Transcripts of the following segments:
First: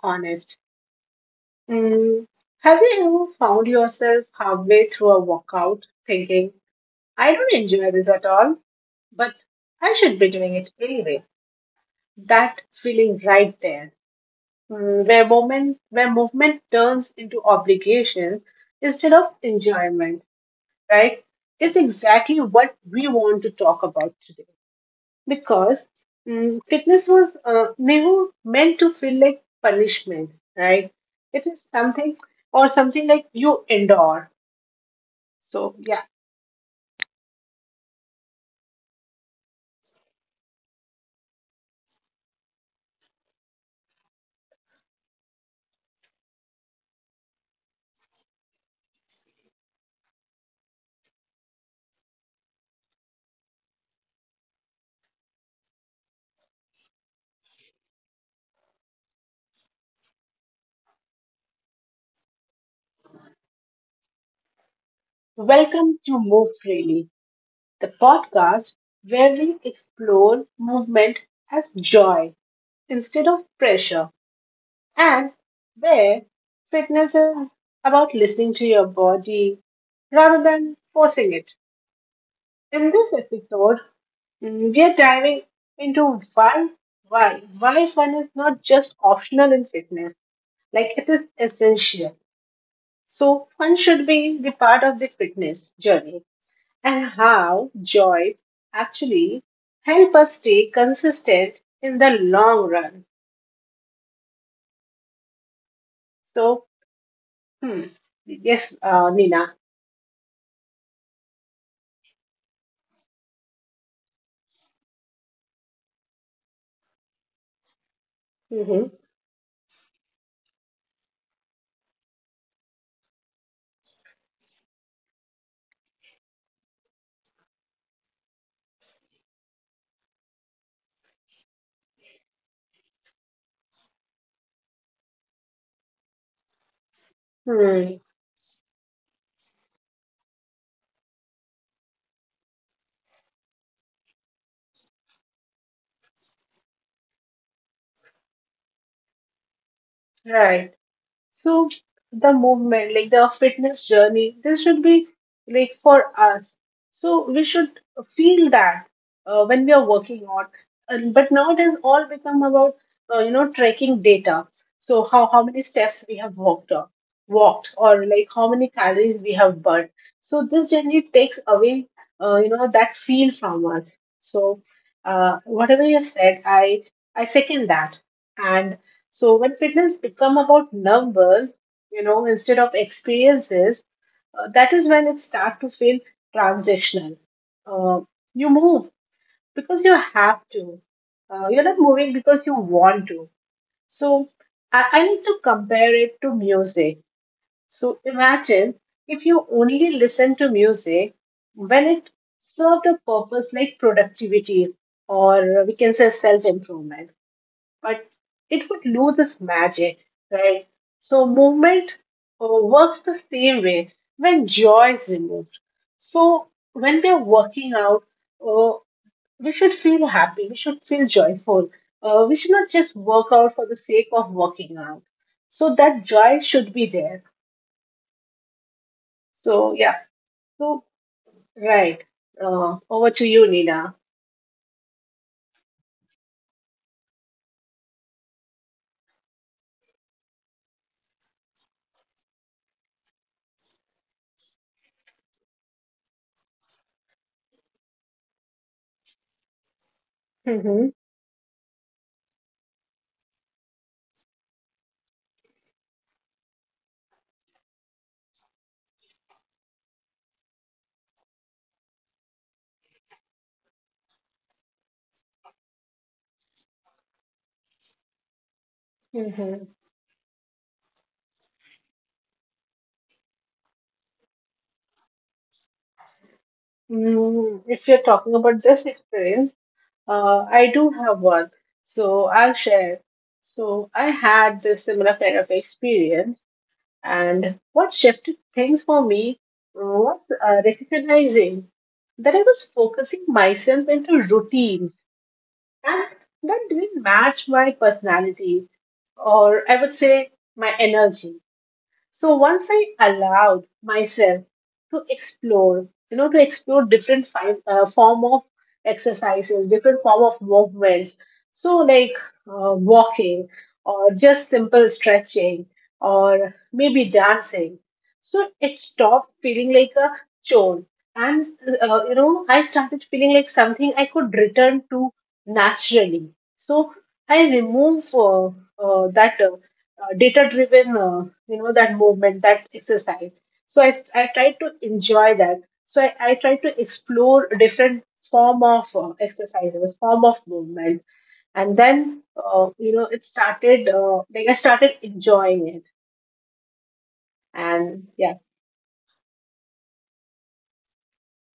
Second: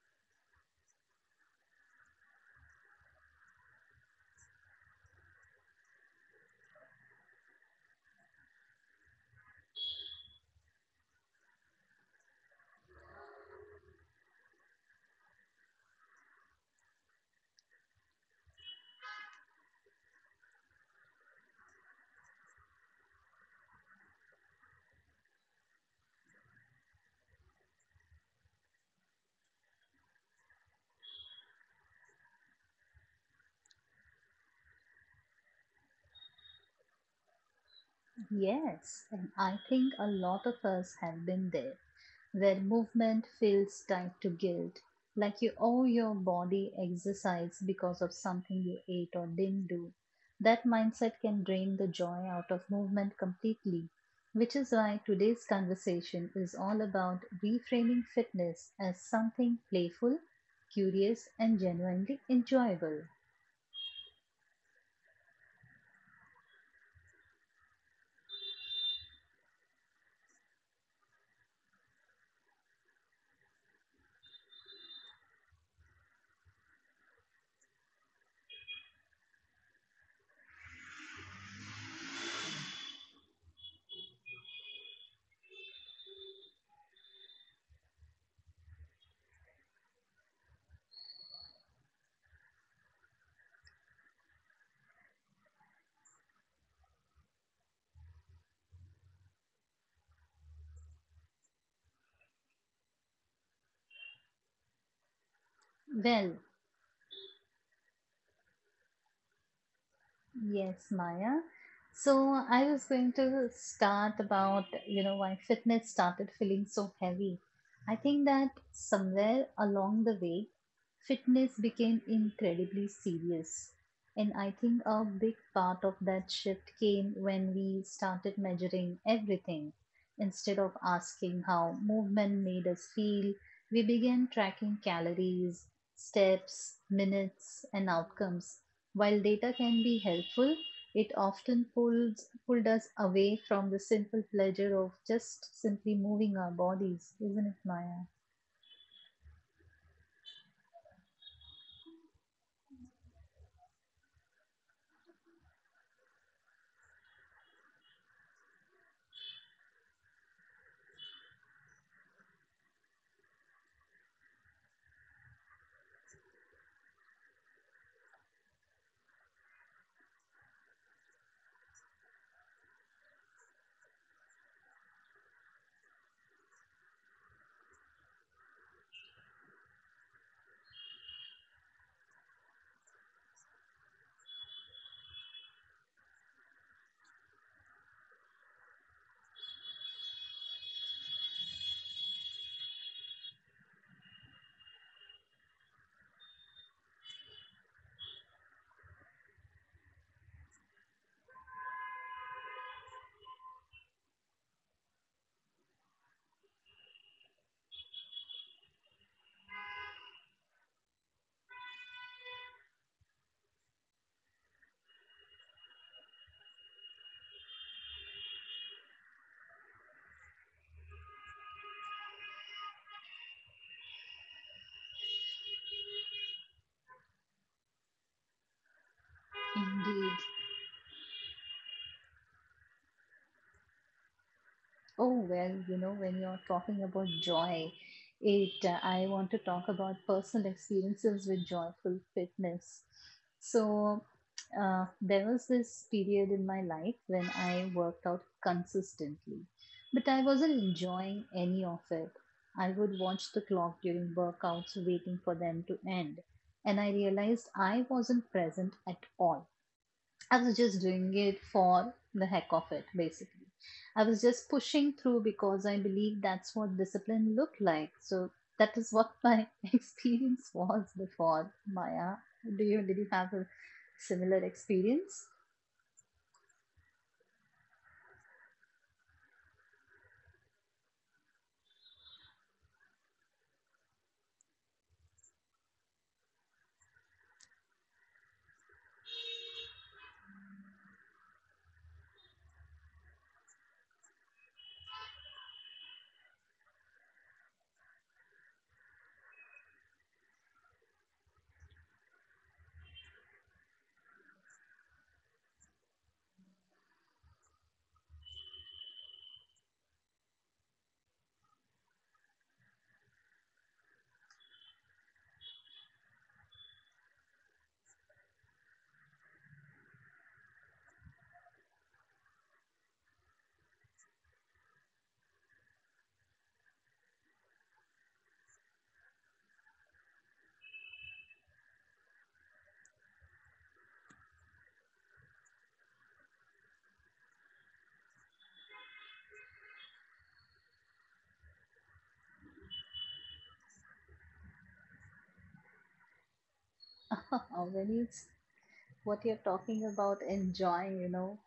honest. Mm, have you ever found yourself halfway through a workout thinking, I don't enjoy this at all, but I should be doing it anyway? That feeling right there, where movement turns into obligation instead of enjoyment, right? It's exactly what we want to talk about today, because fitness was never meant to feel like punishment, right? It is something like you endure. So, yeah, Yes, and I think a lot of us have been there, where movement feels tied to guilt, like you owe your body exercise because of something you ate or didn't do. That mindset can drain the joy out of movement completely, which is why today's conversation is all about reframing fitness as something playful, curious, and genuinely enjoyable. welcome to Move Freely, the podcast where we explore movement as joy instead of pressure, and where fitness is about listening to your body rather than forcing it. In this episode, we are diving into why why fun is not just optional in fitness, like it is essential. So fun should be the part of the fitness journey, and how joy actually help us stay consistent in the long run. Well, So hmm, yes, Nina. yes, Maya. So I was going to start about, you know, why fitness started feeling so heavy. I think that Mm-hmm. somewhere along the way, fitness became incredibly serious. And I think a big part of that shift came when we started measuring everything. Instead of asking how movement made us feel, we began tracking calories, steps, minutes, Hmm, and outcomes while data can be helpful, it often pulled us away from the simple pleasure of just simply moving our bodies, isn't it, Maya? right. So the movement, like the fitness journey, this should be like for us. So we should feel that when we are working out. And but now it has all become about tracking data. So how many steps we have or like how many calories we have burned. So this generally takes away that feel from us. So whatever you have said, I second that. And so when fitness become about numbers, instead of experiences, that is when it start to feel transactional. Uh, you move because you have to. You're not moving because you want to. So I need to compare it to music. So imagine if you only listen to music when it served a purpose like productivity, or we can say self improvement, but it would lose its magic, right? So movement works the same way when joy is removed. So when we are working out, uh, we should feel happy. We should feel joyful. We should not just work out for the sake of working out. So that joy should be there. So yeah. Indeed. So right. Over to you, Nina. Oh, well, you know, when you're talking about joy, it I want to talk about personal experiences with joyful fitness. So, there was this period in my life when I worked out consistently, but I wasn't Mm-hmm. enjoying any of it. I would watch the clock during workouts, waiting for them to end, and I realized I wasn't present at all. I was just doing it for the heck of it, basically. I was just pushing through because I believe that's what discipline looked like. So that is what my Mm-hmm. experience was before. Maya, do you did you have a similar experience? If you're talking about this experience, I do have one, so I'll share. So I had this similar kind of experience, and what shifted things for me was recognizing that I was focusing myself into routines, and that didn't match my personality, or I would say my energy. So once I allowed myself to explore, you know, to explore different form of exercises, different form of movements. So like walking, or just simple stretching, or maybe dancing. So it stopped feeling like a chore. And, I started feeling like something I could return to naturally. So I remove that data driven that movement, that exercise. So I tried to enjoy that. So I tried to explore different form of exercises, form of movement. And then it started, like I started enjoying it. When And it's yeah. what you're talking about, enjoying, you know,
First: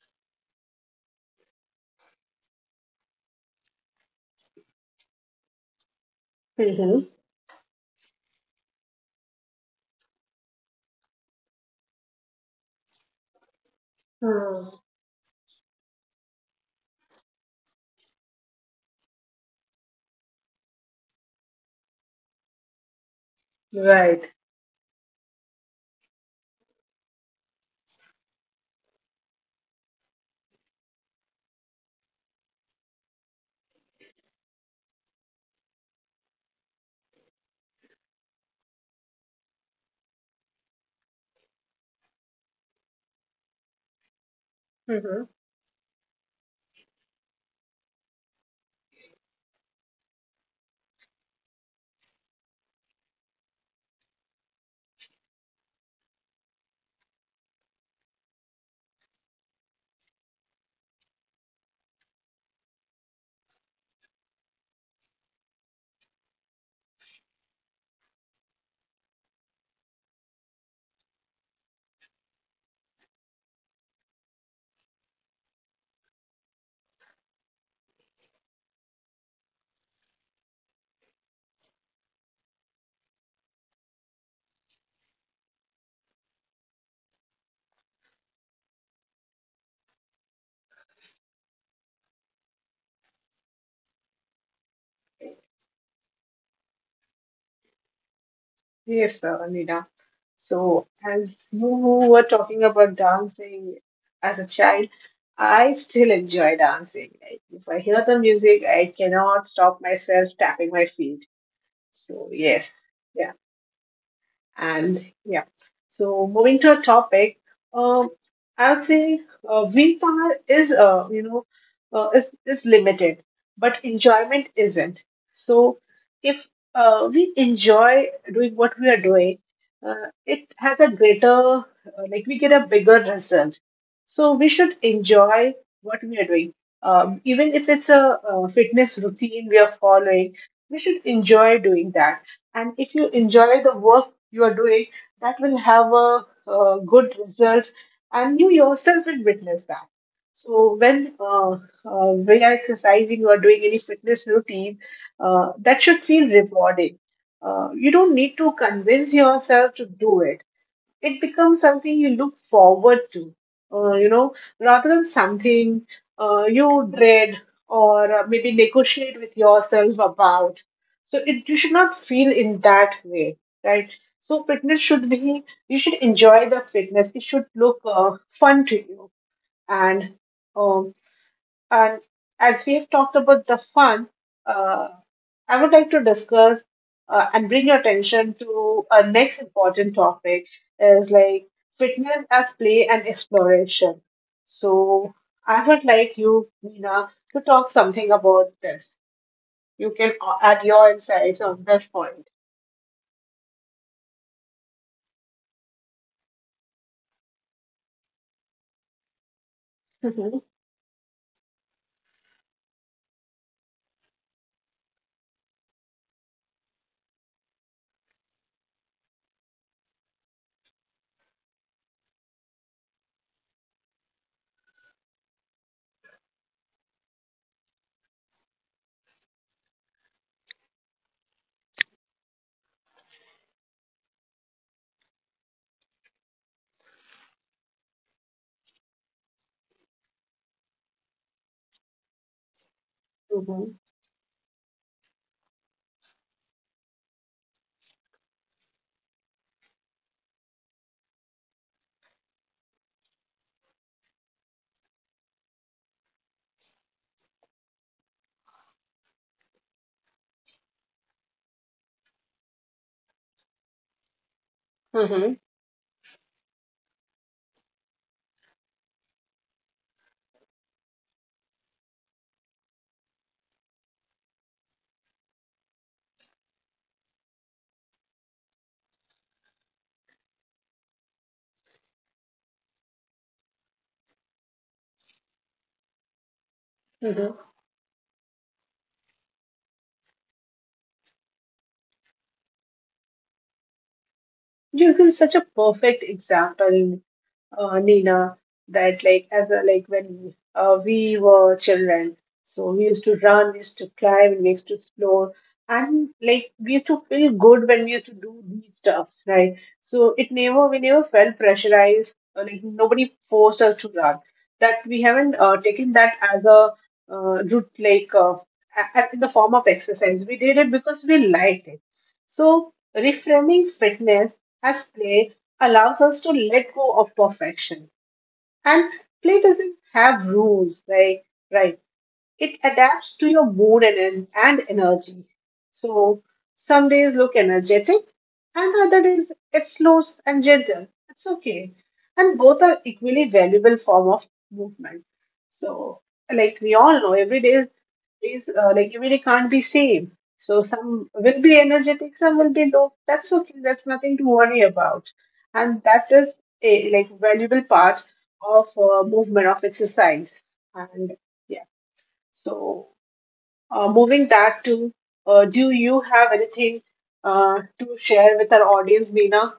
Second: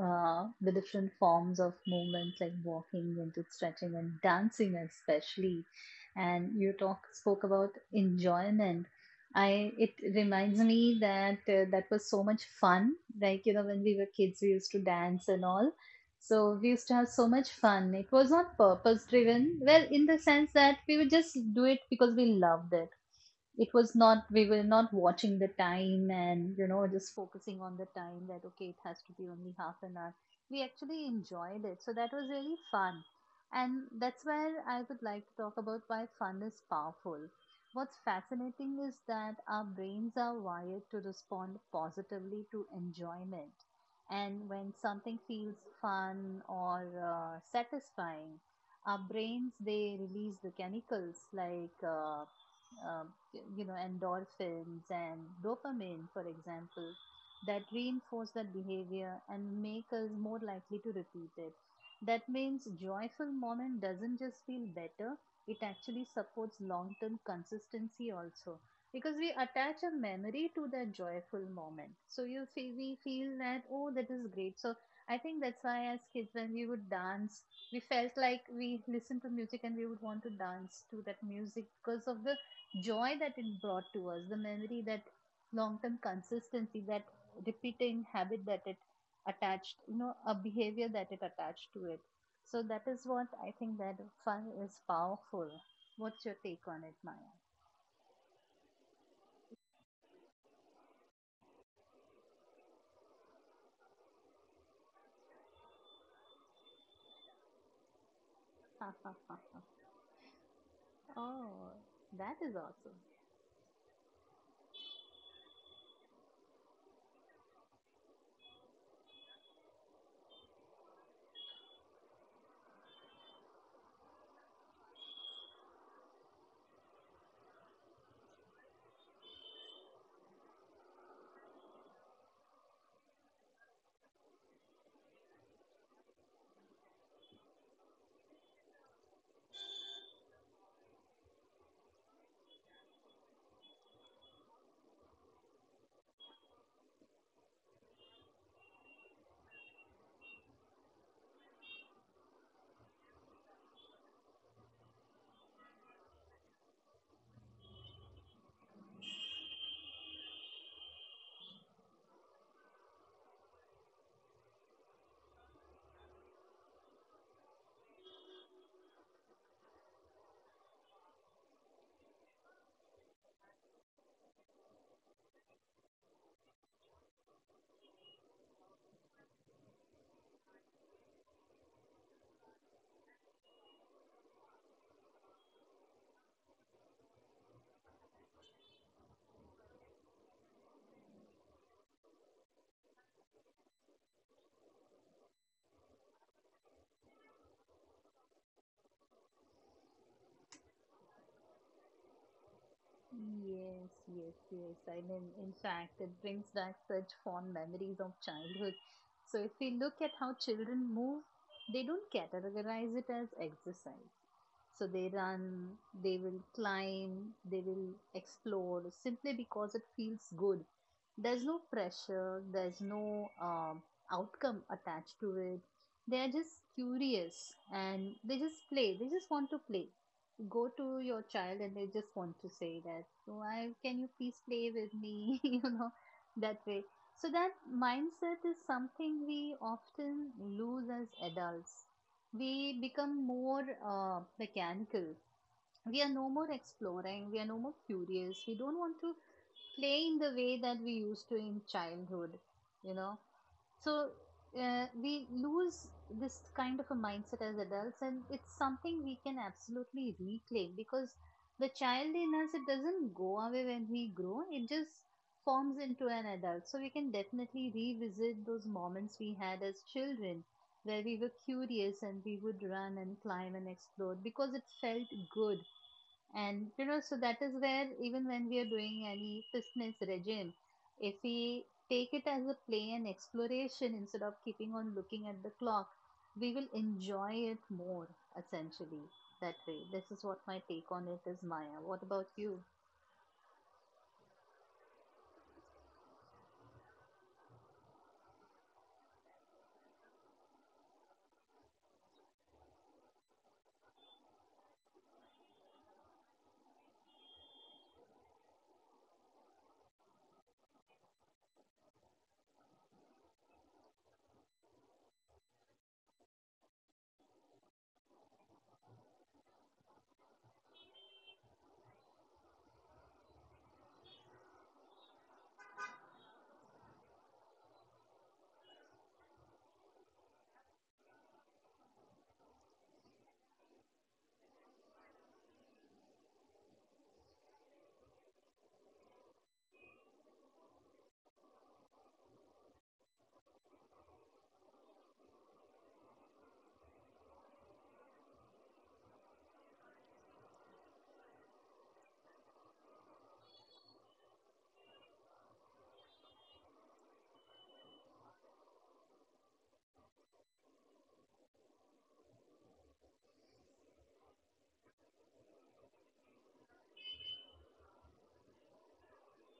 the different forms of movement like walking into stretching and dancing especially, and you Hmm. talk spoke about enjoyment. I it reminds me that that was so much fun. Like, you know, when we were kids, we used to dance and all, so we used to have so much fun. It was not purpose driven, well, in the sense that we would just do it because we loved it. It was Right. not, we were not watching the time and, you know, just focusing on the time that okay, it has to be only half an hour. We actually enjoyed it, so that was really fun. And that's where I would like to talk about why fun is powerful. What's fascinating is that our brains are wired to respond positively to enjoyment, and when something Hmm. feels fun or satisfying, our brains they release the chemicals like uh, you know, endorphins and dopamine, for example, that reinforce that behavior and make us more likely to repeat it. That means joyful moment doesn't just feel better, it actually supports long-term consistency also. Because we attach a memory to that joyful moment. So you feel, we feel that, oh, that is great. So I think that's why as kids, when we would dance, we felt like we listened to music and we would want to dance to that music because of the joy that it brought to us, the memory that long term consistency, that repeating habit that it attached, you know, a behavior that it attached to it. So that is what I think that fun is powerful. What's your take on it, Maya? Yes, Nina. So, as you were talking about dancing as a child, I still enjoy dancing. Like, if I hear the music, I cannot stop myself tapping my feet. Oh, that So, is yes, awesome. yeah. And yeah, so moving to a topic, um, I would say wind power is, is limited, but enjoyment isn't. So if we enjoy doing what we are doing, it has a greater, like we get a bigger result. So we should enjoy what we are doing. Even if it's a fitness routine we are following, we should enjoy doing that. And if you enjoy the work you are doing, that will have good results, and you yourself will witness that. So when we are exercising or doing any fitness routine, that should feel rewarding. You don't need to convince yourself to do it. It becomes something you look forward to, uh, you know, rather than something you dread, or maybe negotiate with yourself about. So it you should not feel in that way, right? So fitness should be, you should enjoy the fitness. It should look fun to you. And um and as we have talked about the fun, uh, I would like to discuss and bring your attention to a next important topic, is like fitness as play and exploration. So I would like you, Mina, to talk something about this. You can add your insights on this point. Yes, yes, yes. I mean, in fact, it brings back such fond memories of childhood. So, if we look at how Mm-hmm. children move, they don't categorize it as exercise. So they run, they will climb, they will explore simply because it feels good. There's no pressure, there's no outcome attached to it. They are just curious and they just play. They just want to play. Go to your child and they just want to say that why can you please play with me you know, that way. So that mindset is something we often lose as adults. We become more Mm-hmm. Mechanical. We are no more exploring, we are no more curious, we don't want to play in the way that we used to in childhood, you know. So we lose this kind of a mindset as adults, and it's something we can absolutely reclaim because the child in us it doesn't go away when we grow; it just Mm-hmm. Hmm. forms into an adult. So we can definitely revisit those moments we had as children, where we were curious and we would run and climb and explore because it felt good, and you know, so that is where even when we are doing any fitness regime, if we take it as a play and exploration instead of keeping on looking at the clock, we will enjoy Hmm. Hmm. it Hmm. more essentially that way. This is what my take on it is, Maya. What about you? You have been such a perfect example, Nina, that like as a like when we were children, so we used to run, we used to climb, we used to explore, and like we used to feel good when we used to do these stuffs, right? So it never, we never felt pressurized, or like nobody forced us to run. That we haven't taken that as a route, like in the form of exercise. We did it because we liked it. So reframing fitness as play allows us to let go of perfection. And play doesn't have rules, like, right, it adapts to your mood and energy. So some days look energetic, and other days it slows and gentle. It's okay. And both are equally valuable form of movement. So like we all know, every day is like every day can't be same. So some will be energetic, some will be low. That's okay. That's nothing to worry about. And that is a like valuable part of movement, of exercise. And so, moving back to, do you have anything to share with our audience, Nina?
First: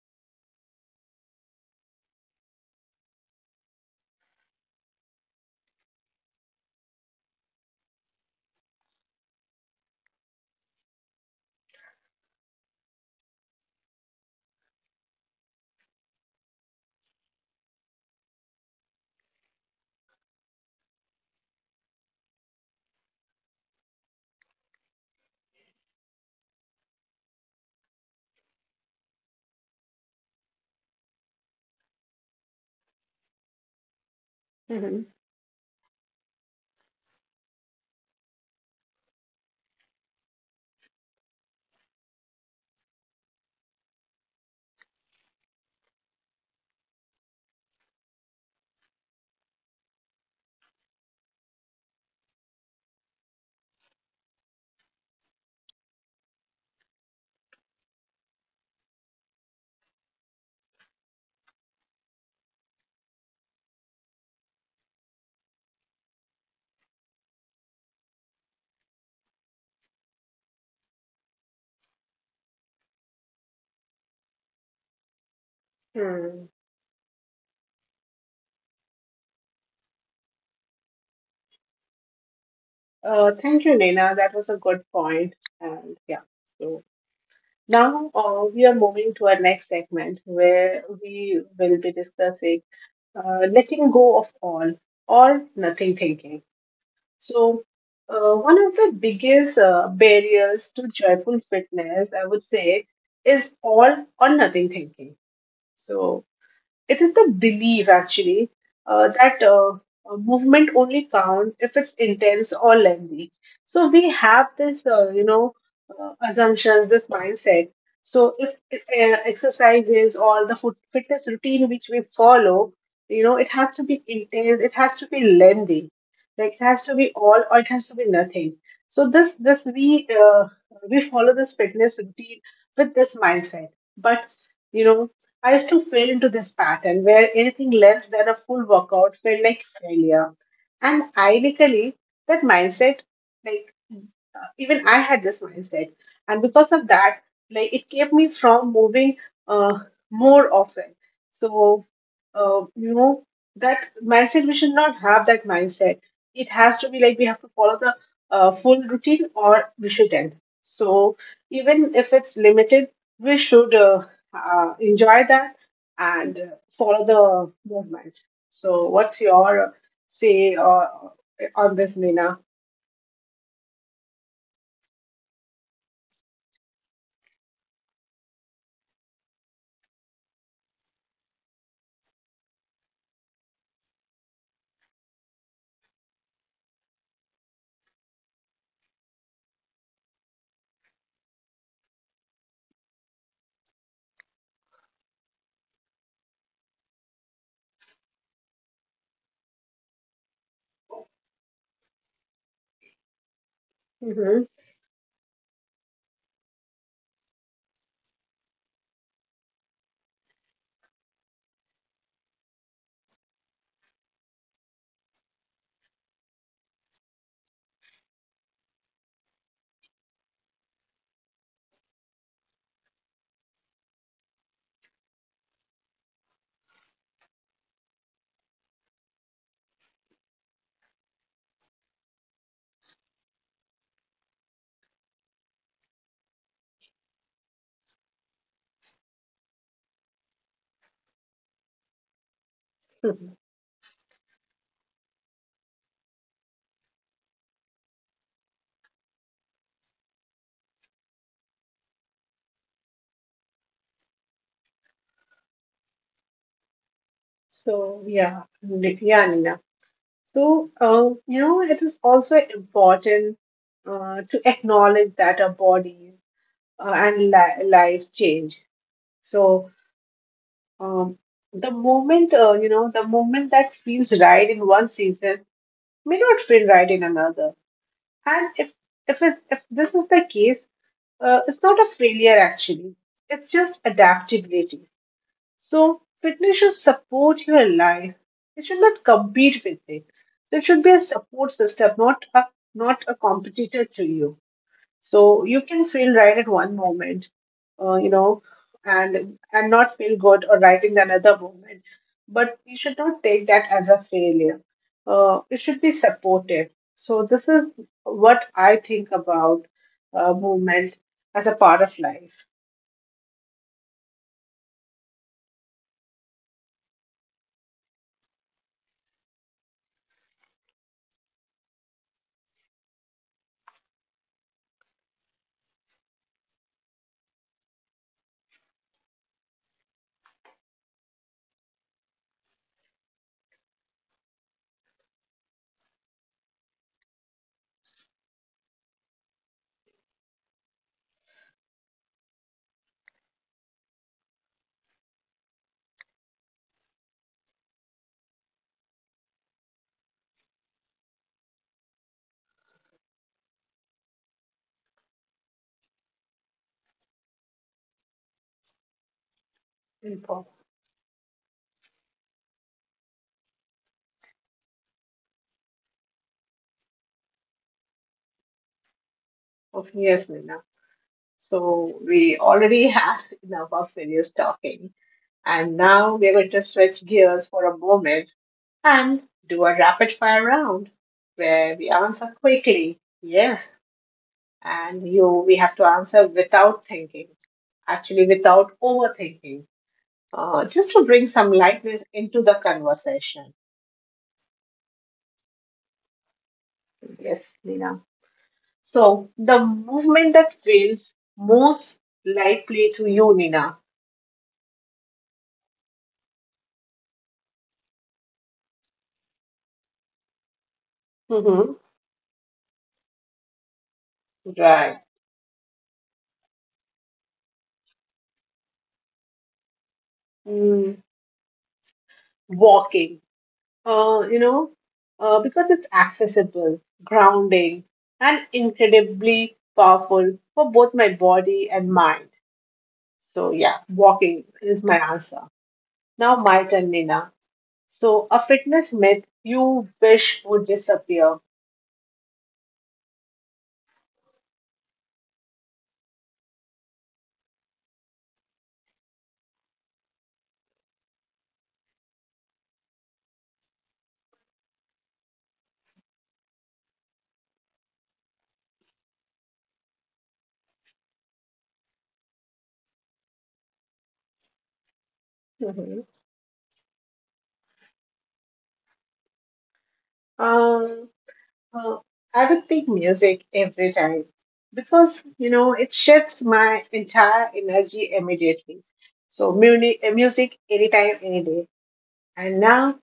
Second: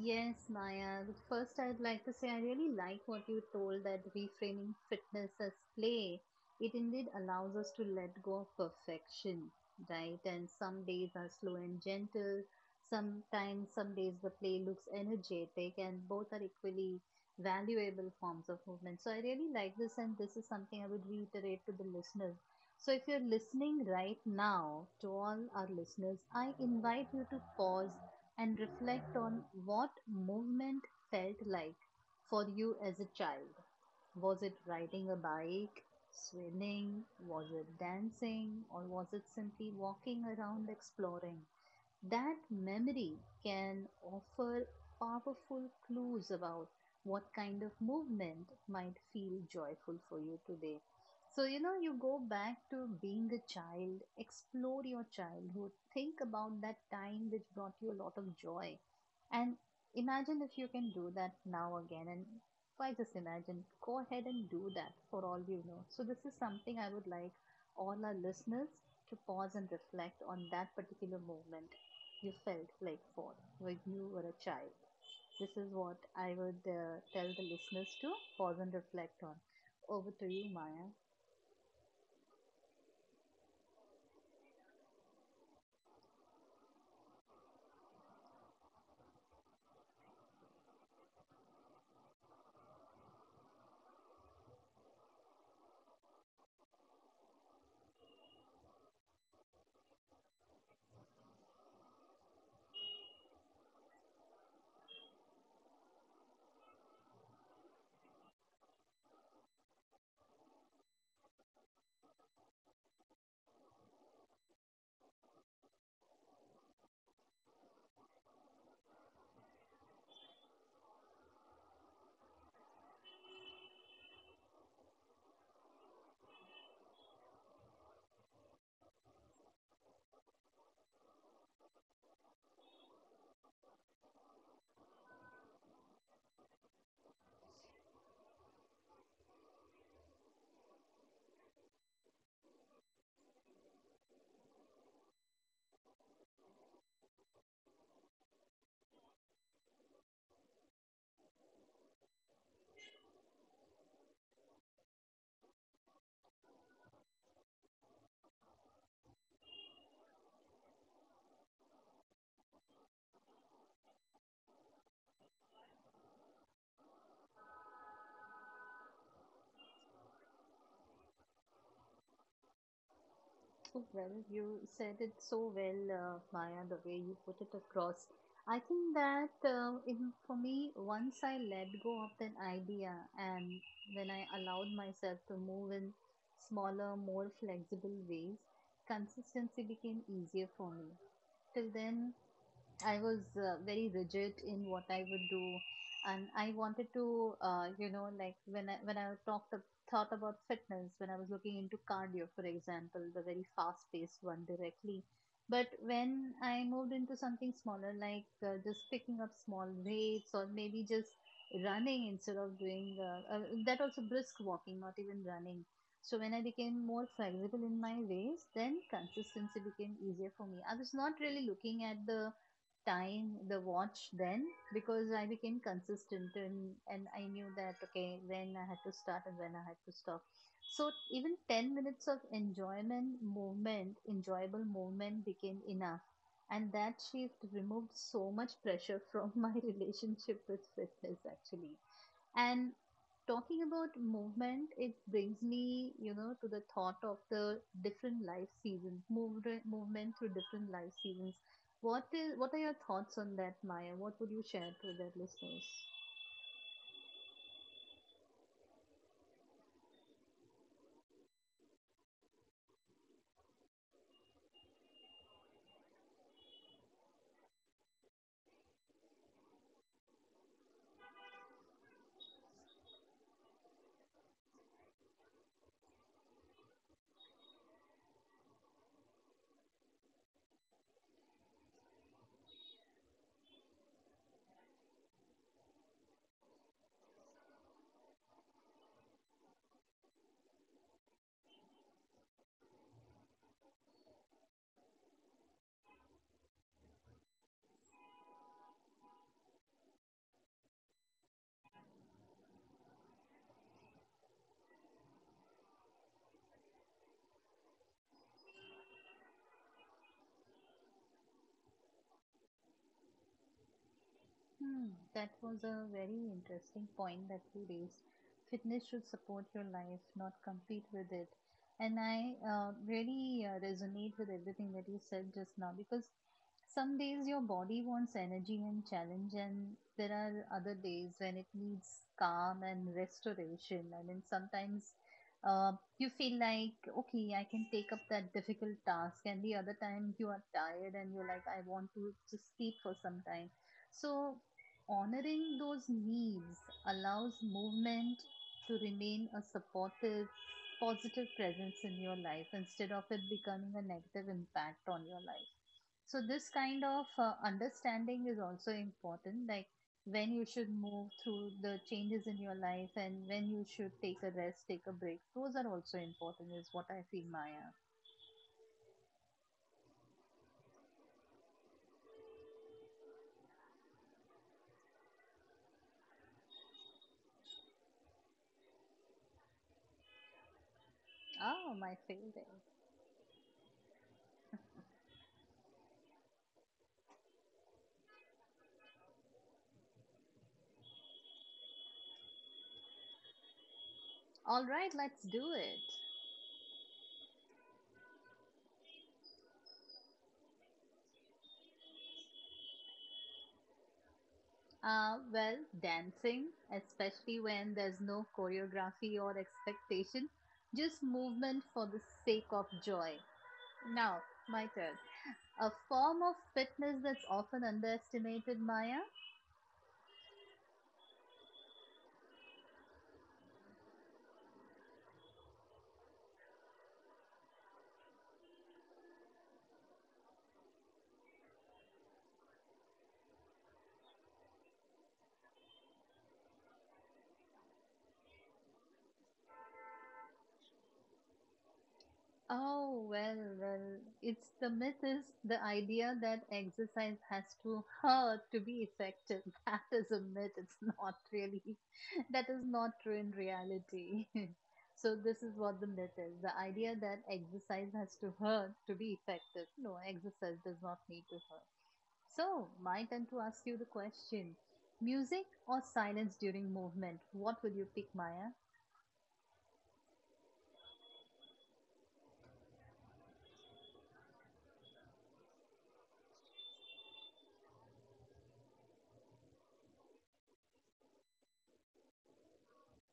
Yes, Maya. But first, I'd like to say I really like what you told that reframing fitness as play. It indeed allows us to let go of perfection, right? And some days are slow and gentle. Sometimes, some days the play looks energetic, and both are equally valuable forms of movement. So, I really like this, and this is something I would reiterate to the listeners. So, if you're listening right now to all our listeners, I invite you to pause and reflect on what movement felt like for you as a child. Was it Hmm. riding a bike, swimming, was it dancing, or was it simply walking around exploring? That memory can offer powerful clues about what kind of movement might feel joyful for you today. So, you know, you go back to being a child, explore your childhood, think about that time which brought you a lot of joy, and imagine if you can do that now again. And why just imagine? Go ahead and do that for all you know. So, this is something I would like all our listeners to pause and reflect on that particular moment you felt like for when you were a child. This is what I Hmm. would tell the listeners to pause and reflect on. Over to you, Maya. Thank you, Nina. That was a good point. And yeah, so now we are moving to our next segment, where we will be discussing letting go of all or nothing thinking. So, one of the biggest barriers to joyful fitness, I would say, is all or nothing thinking. So, it is the belief, actually, that movement only counts if it's intense or lengthy. So we have this, assumptions, this mindset. So if exercises or the foot fitness routine which we follow, you know, it has to be intense, it has to be lengthy, like it has to be all, or it has to be nothing. So this we follow this fitness routine with this mindset, but you know, I used to fall into this pattern where anything less than a full workout felt like failure. And ironically, that mindset, like even I had this mindset, and because of that, like it kept me from moving uh, more often. So, uh, you know, that mindset, we should not have that mindset. It has to be like, we have to follow the full routine, or we shouldn't. So, even if it's limited, we should enjoy that and follow the movement. So, what's your say on this, Nina? So well, you said it so well, Maya, the way you put it across. I think that for me, once I let go of that idea and when I allowed myself to move in smaller, more flexible ways, consistency became easier for me. Till then, I was very rigid in what I would do, and I wanted to, you know, like when I thought about fitness, when I was looking into cardio, for example, the very fast-paced one Hmm. directly. But when I moved into something smaller, like just picking up small weights or maybe just running instead of doing that also brisk walking, not even running. So when I became more flexible in my ways, then consistency became easier for me. I was not really looking at the tying the watch then because I became consistent and I knew that okay when I had to start and when I had to stop. So even 10 minutes of enjoyment movement, enjoyable movement became enough. And that shift removed so much pressure from my relationship with fitness actually. And talking about movement, it brings me, you know, to the thought of the different life seasons, movement through different life seasons. What is, what are your thoughts on that, Maya? What would you share to the listeners? So yeah, Nina. So you know, it is also important to acknowledge that our bodies and lives change. So um, the moment that feels right in one season may not feel right in another. And if this is the case, it's not a failure actually. It's just adaptability. So, fitness should support your life. It should not compete with it. So, it should be a support system, not a competitor to you. So you can feel right at one moment, uh, you know, and not feel good or right in another moment. But you should not take that as a failure. It should be supported. So this is what I think about movement as a part of life. Hmm, that was a very interesting point that you raised. Fitness should support your life, not compete with it. And I really resonate with everything that you said just now because some days your body wants energy and challenge, and there are other days when it needs calm and restoration. I mean, sometimes uh, you feel like okay I can take up that difficult task, and the other time you are tired and you're like I want to just sleep for some time. So honoring those needs allows movement to remain a supportive positive presence in your life instead of it becoming a negative impact on your life. So this kind of understanding is also important, like when you Info. should move through the changes in your life and when you should take a rest, take a break. Those are also important, is what I feel, Maya. Yes, Nina. So we already had enough of serious talking. And now we're going to switch gears for a moment and do a rapid fire round, Oh, where my we answer favorite. quickly, yes, and you we have to answer without thinking, actually without overthinking, just to bring some lightness into the conversation. All right, let's do it. Yes, Nina. So the movement that feels most likely to you, Nina. Well, dancing, especially when there's no choreography or expectation, just movement Hmm. for the sake of joy. Now, my turn. Right. A form of fitness that's often underestimated, Maya. Walking, uh, you know, because it's accessible, grounding, and incredibly powerful for both my body and mind. So, yeah, walking is my answer. Now, my turn, Nina. So, a fitness myth you wish would disappear. Oh, well, well, it's the myth is the idea that exercise has to hurt to be effective. That is a myth. It's not really, that is not true in reality. So this is what the myth is. The idea that exercise has to hurt to be effective. No, exercise does not need to hurt. So my turn to ask you the question. Music or Mhm. silence during movement? What will you pick, Maya? Um, uh, I would pick music every time because, you know, it shifts my entire energy immediately. So, music, music anytime, any day. And now,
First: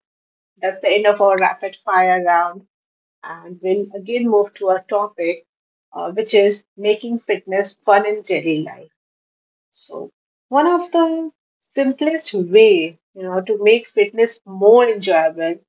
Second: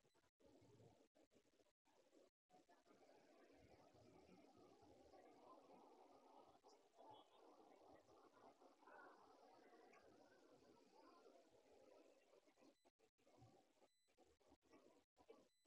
that's the end of our rapid fire round. And we'll again move to our topic, which is making fitness fun in daily life. So, one of the simplest way, you know, to make fitness more enjoyable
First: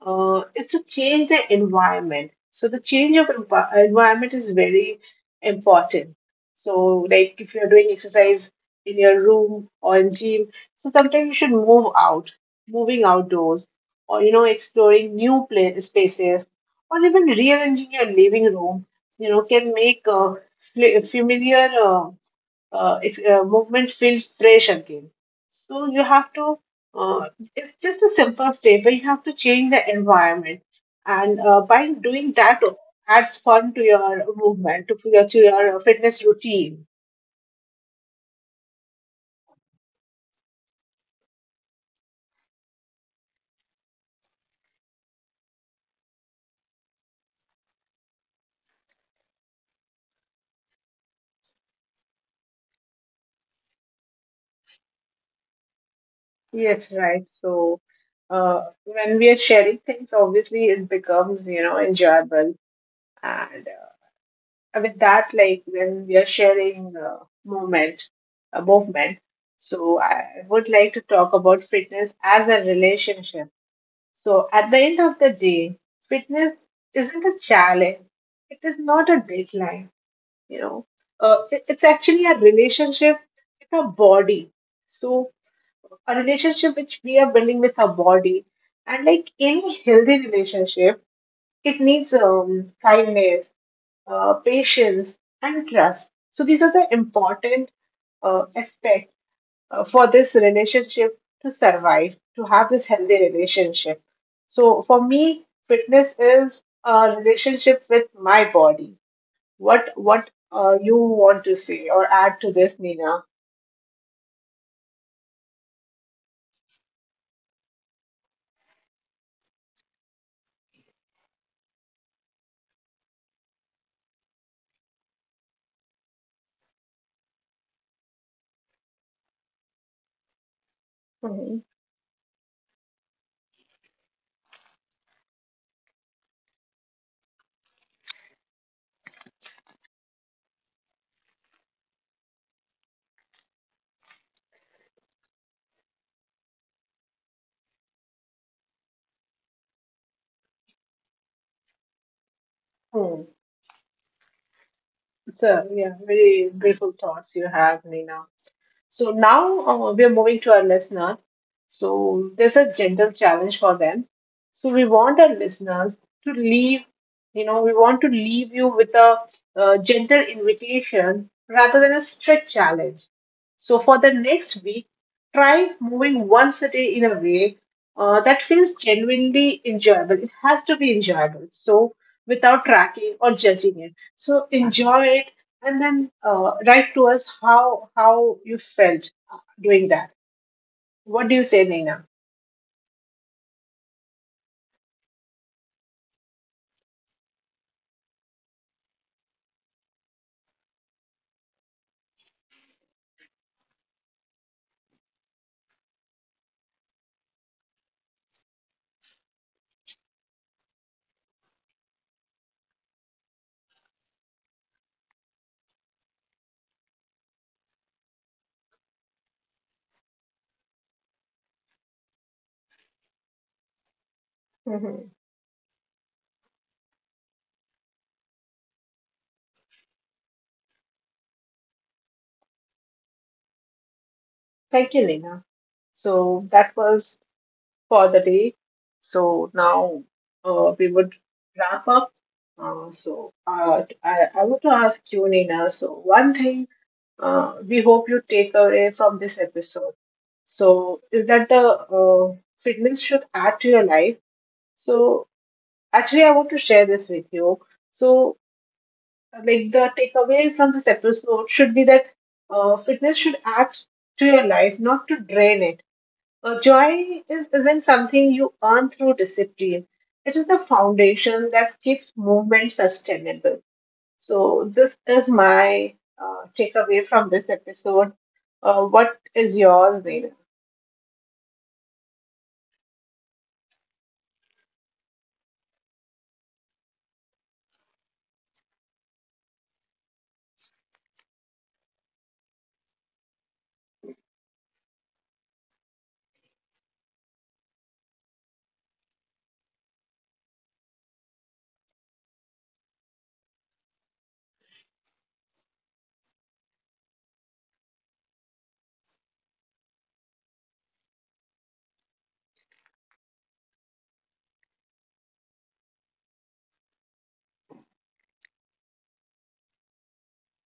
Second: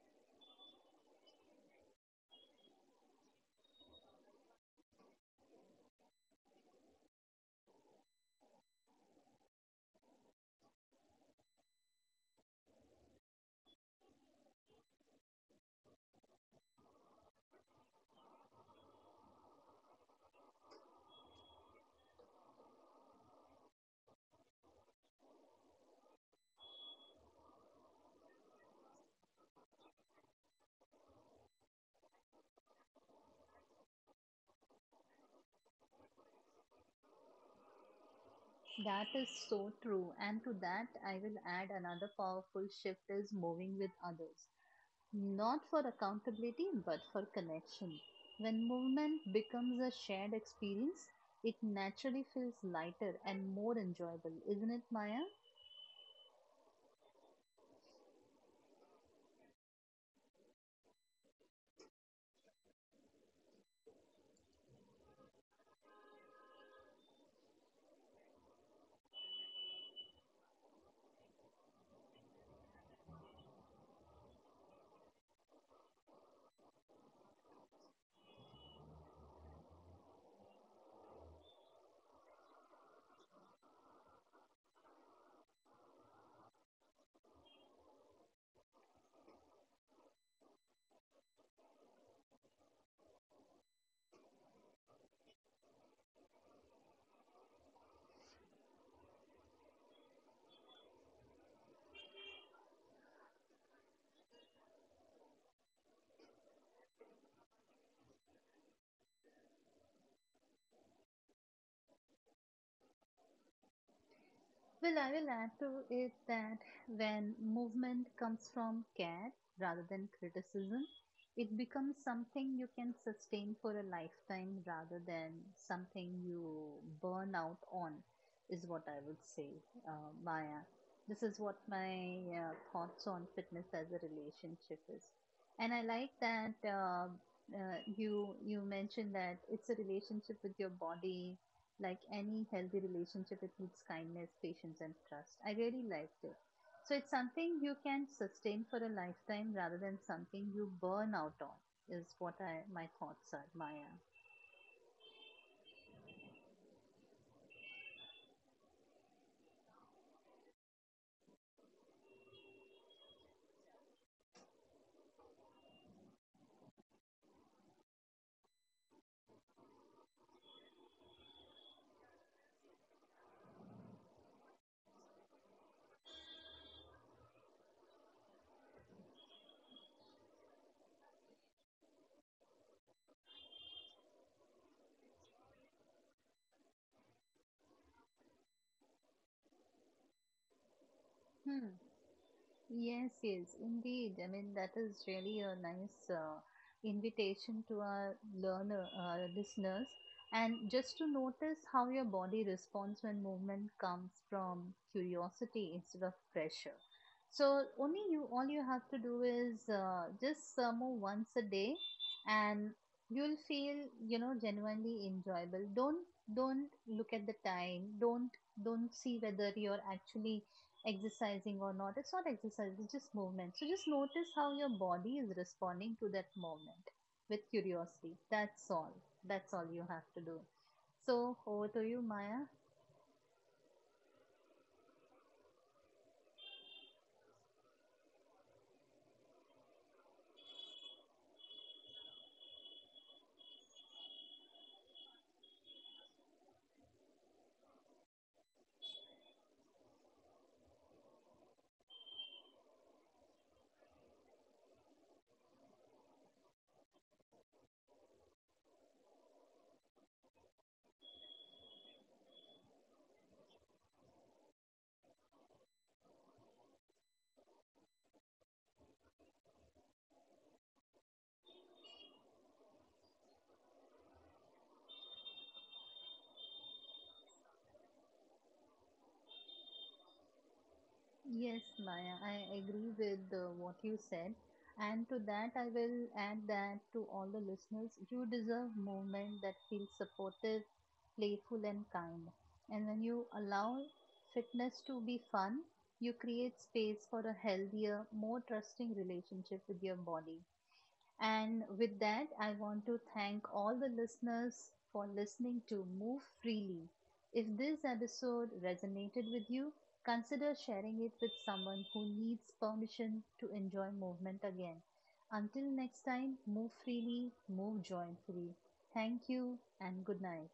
is to change the environment. So the change of environment is very important. So like if you're doing exercise in your room or in gym, so sometimes you should move out, moving outdoors, or you know exploring new pla spaces, or even rearranging your living room. You know, can make familiar. Movement feels fresh again. So you have to, uh, it's just a simple step, but you have to change the environment. And by doing that, adds fun to your movement, to to your fitness routine. That is so true. And to that, I will add another powerful shift is moving with others, not for accountability, but for connection. When movement becomes a shared experience, it naturally feels lighter and more enjoyable, isn't it, Maya? Yes, right. So when we are sharing things, obviously it becomes, you know, enjoyable. And with that, like when we are sharing movement, movement. So I would like to talk about fitness as a relationship. So at the end of the day, fitness isn't a challenge. It is not a deadline. You know, it's actually a relationship with our body. So a relationship which we are building with our body, and like any healthy relationship, it needs kindness, patience, and trust. So these are the important aspects for this relationship to survive, to have this healthy relationship. So for me, fitness is a relationship with my body. What you want to say or add to this, Nina? Well, I will add to it that when movement comes from care rather than criticism, it becomes something you can sustain for a lifetime rather than something you burn out on, is what I would say, Maya. This is what Hmm. my thoughts on fitness as a relationship is. And I like that you mentioned that it's a relationship with your body, like any healthy relationship, it needs kindness, patience, and trust. I really liked it. So it's something you can sustain for a lifetime rather than something you burn out on, is what I my Hmm. thoughts are, Maya. It's a, yeah, very beautiful thoughts you have, Nina. So now we are moving to our listeners. So there's a gentle challenge for them. So we want our listeners to leave, you know, we want to leave you with a gentle invitation rather than a strict challenge. So for the next week, try moving one city in a way that feels genuinely enjoyable. It has to be enjoyable. So without tracking or judging it. So enjoy it and then write to us how you felt doing that. What do you say, Hmm. Nina? Yes, yes, indeed. I mean, that is really a nice invitation to our learner, our listeners, and just to notice how your body responds when movement comes from curiosity instead of pressure. So only you, all you have to do is just move once a day, and you'll feel, you know, genuinely enjoyable. Don't look at the time. Don't see whether you're actually exercising or not. It's not exercise, it's just movement. So just notice how your Mhm. body is responding to that movement with curiosity. That's all. That's all you have to do. So over to you, Maya. Thank you, Nina. So that was for the day. So now we would wrap up. I want to ask you, Nina. So one thing we hope you take away from this episode. So is that the fitness should add to your life. So actually, I want to share this with you. So like the takeaway from this episode should be that fitness should add to your life, not to drain it. Joy isn't something you earn through discipline. It is the foundation that keeps movement sustainable. So this is my takeaway from this episode. What is yours, Neil? Yes, Maya, I agree with what you said. And to that, I will add that to all the listeners, you deserve movement that feels supportive, playful, and kind. And when you allow fitness to be fun, you create space for a healthier, more trusting relationship with your body. And with that, I want to thank all the listeners for listening to Move Freely. If this episode resonated with you, consider sharing it with someone who needs permission to enjoy movement again. Until next time, move freely, move joyfully. Thank you and good night.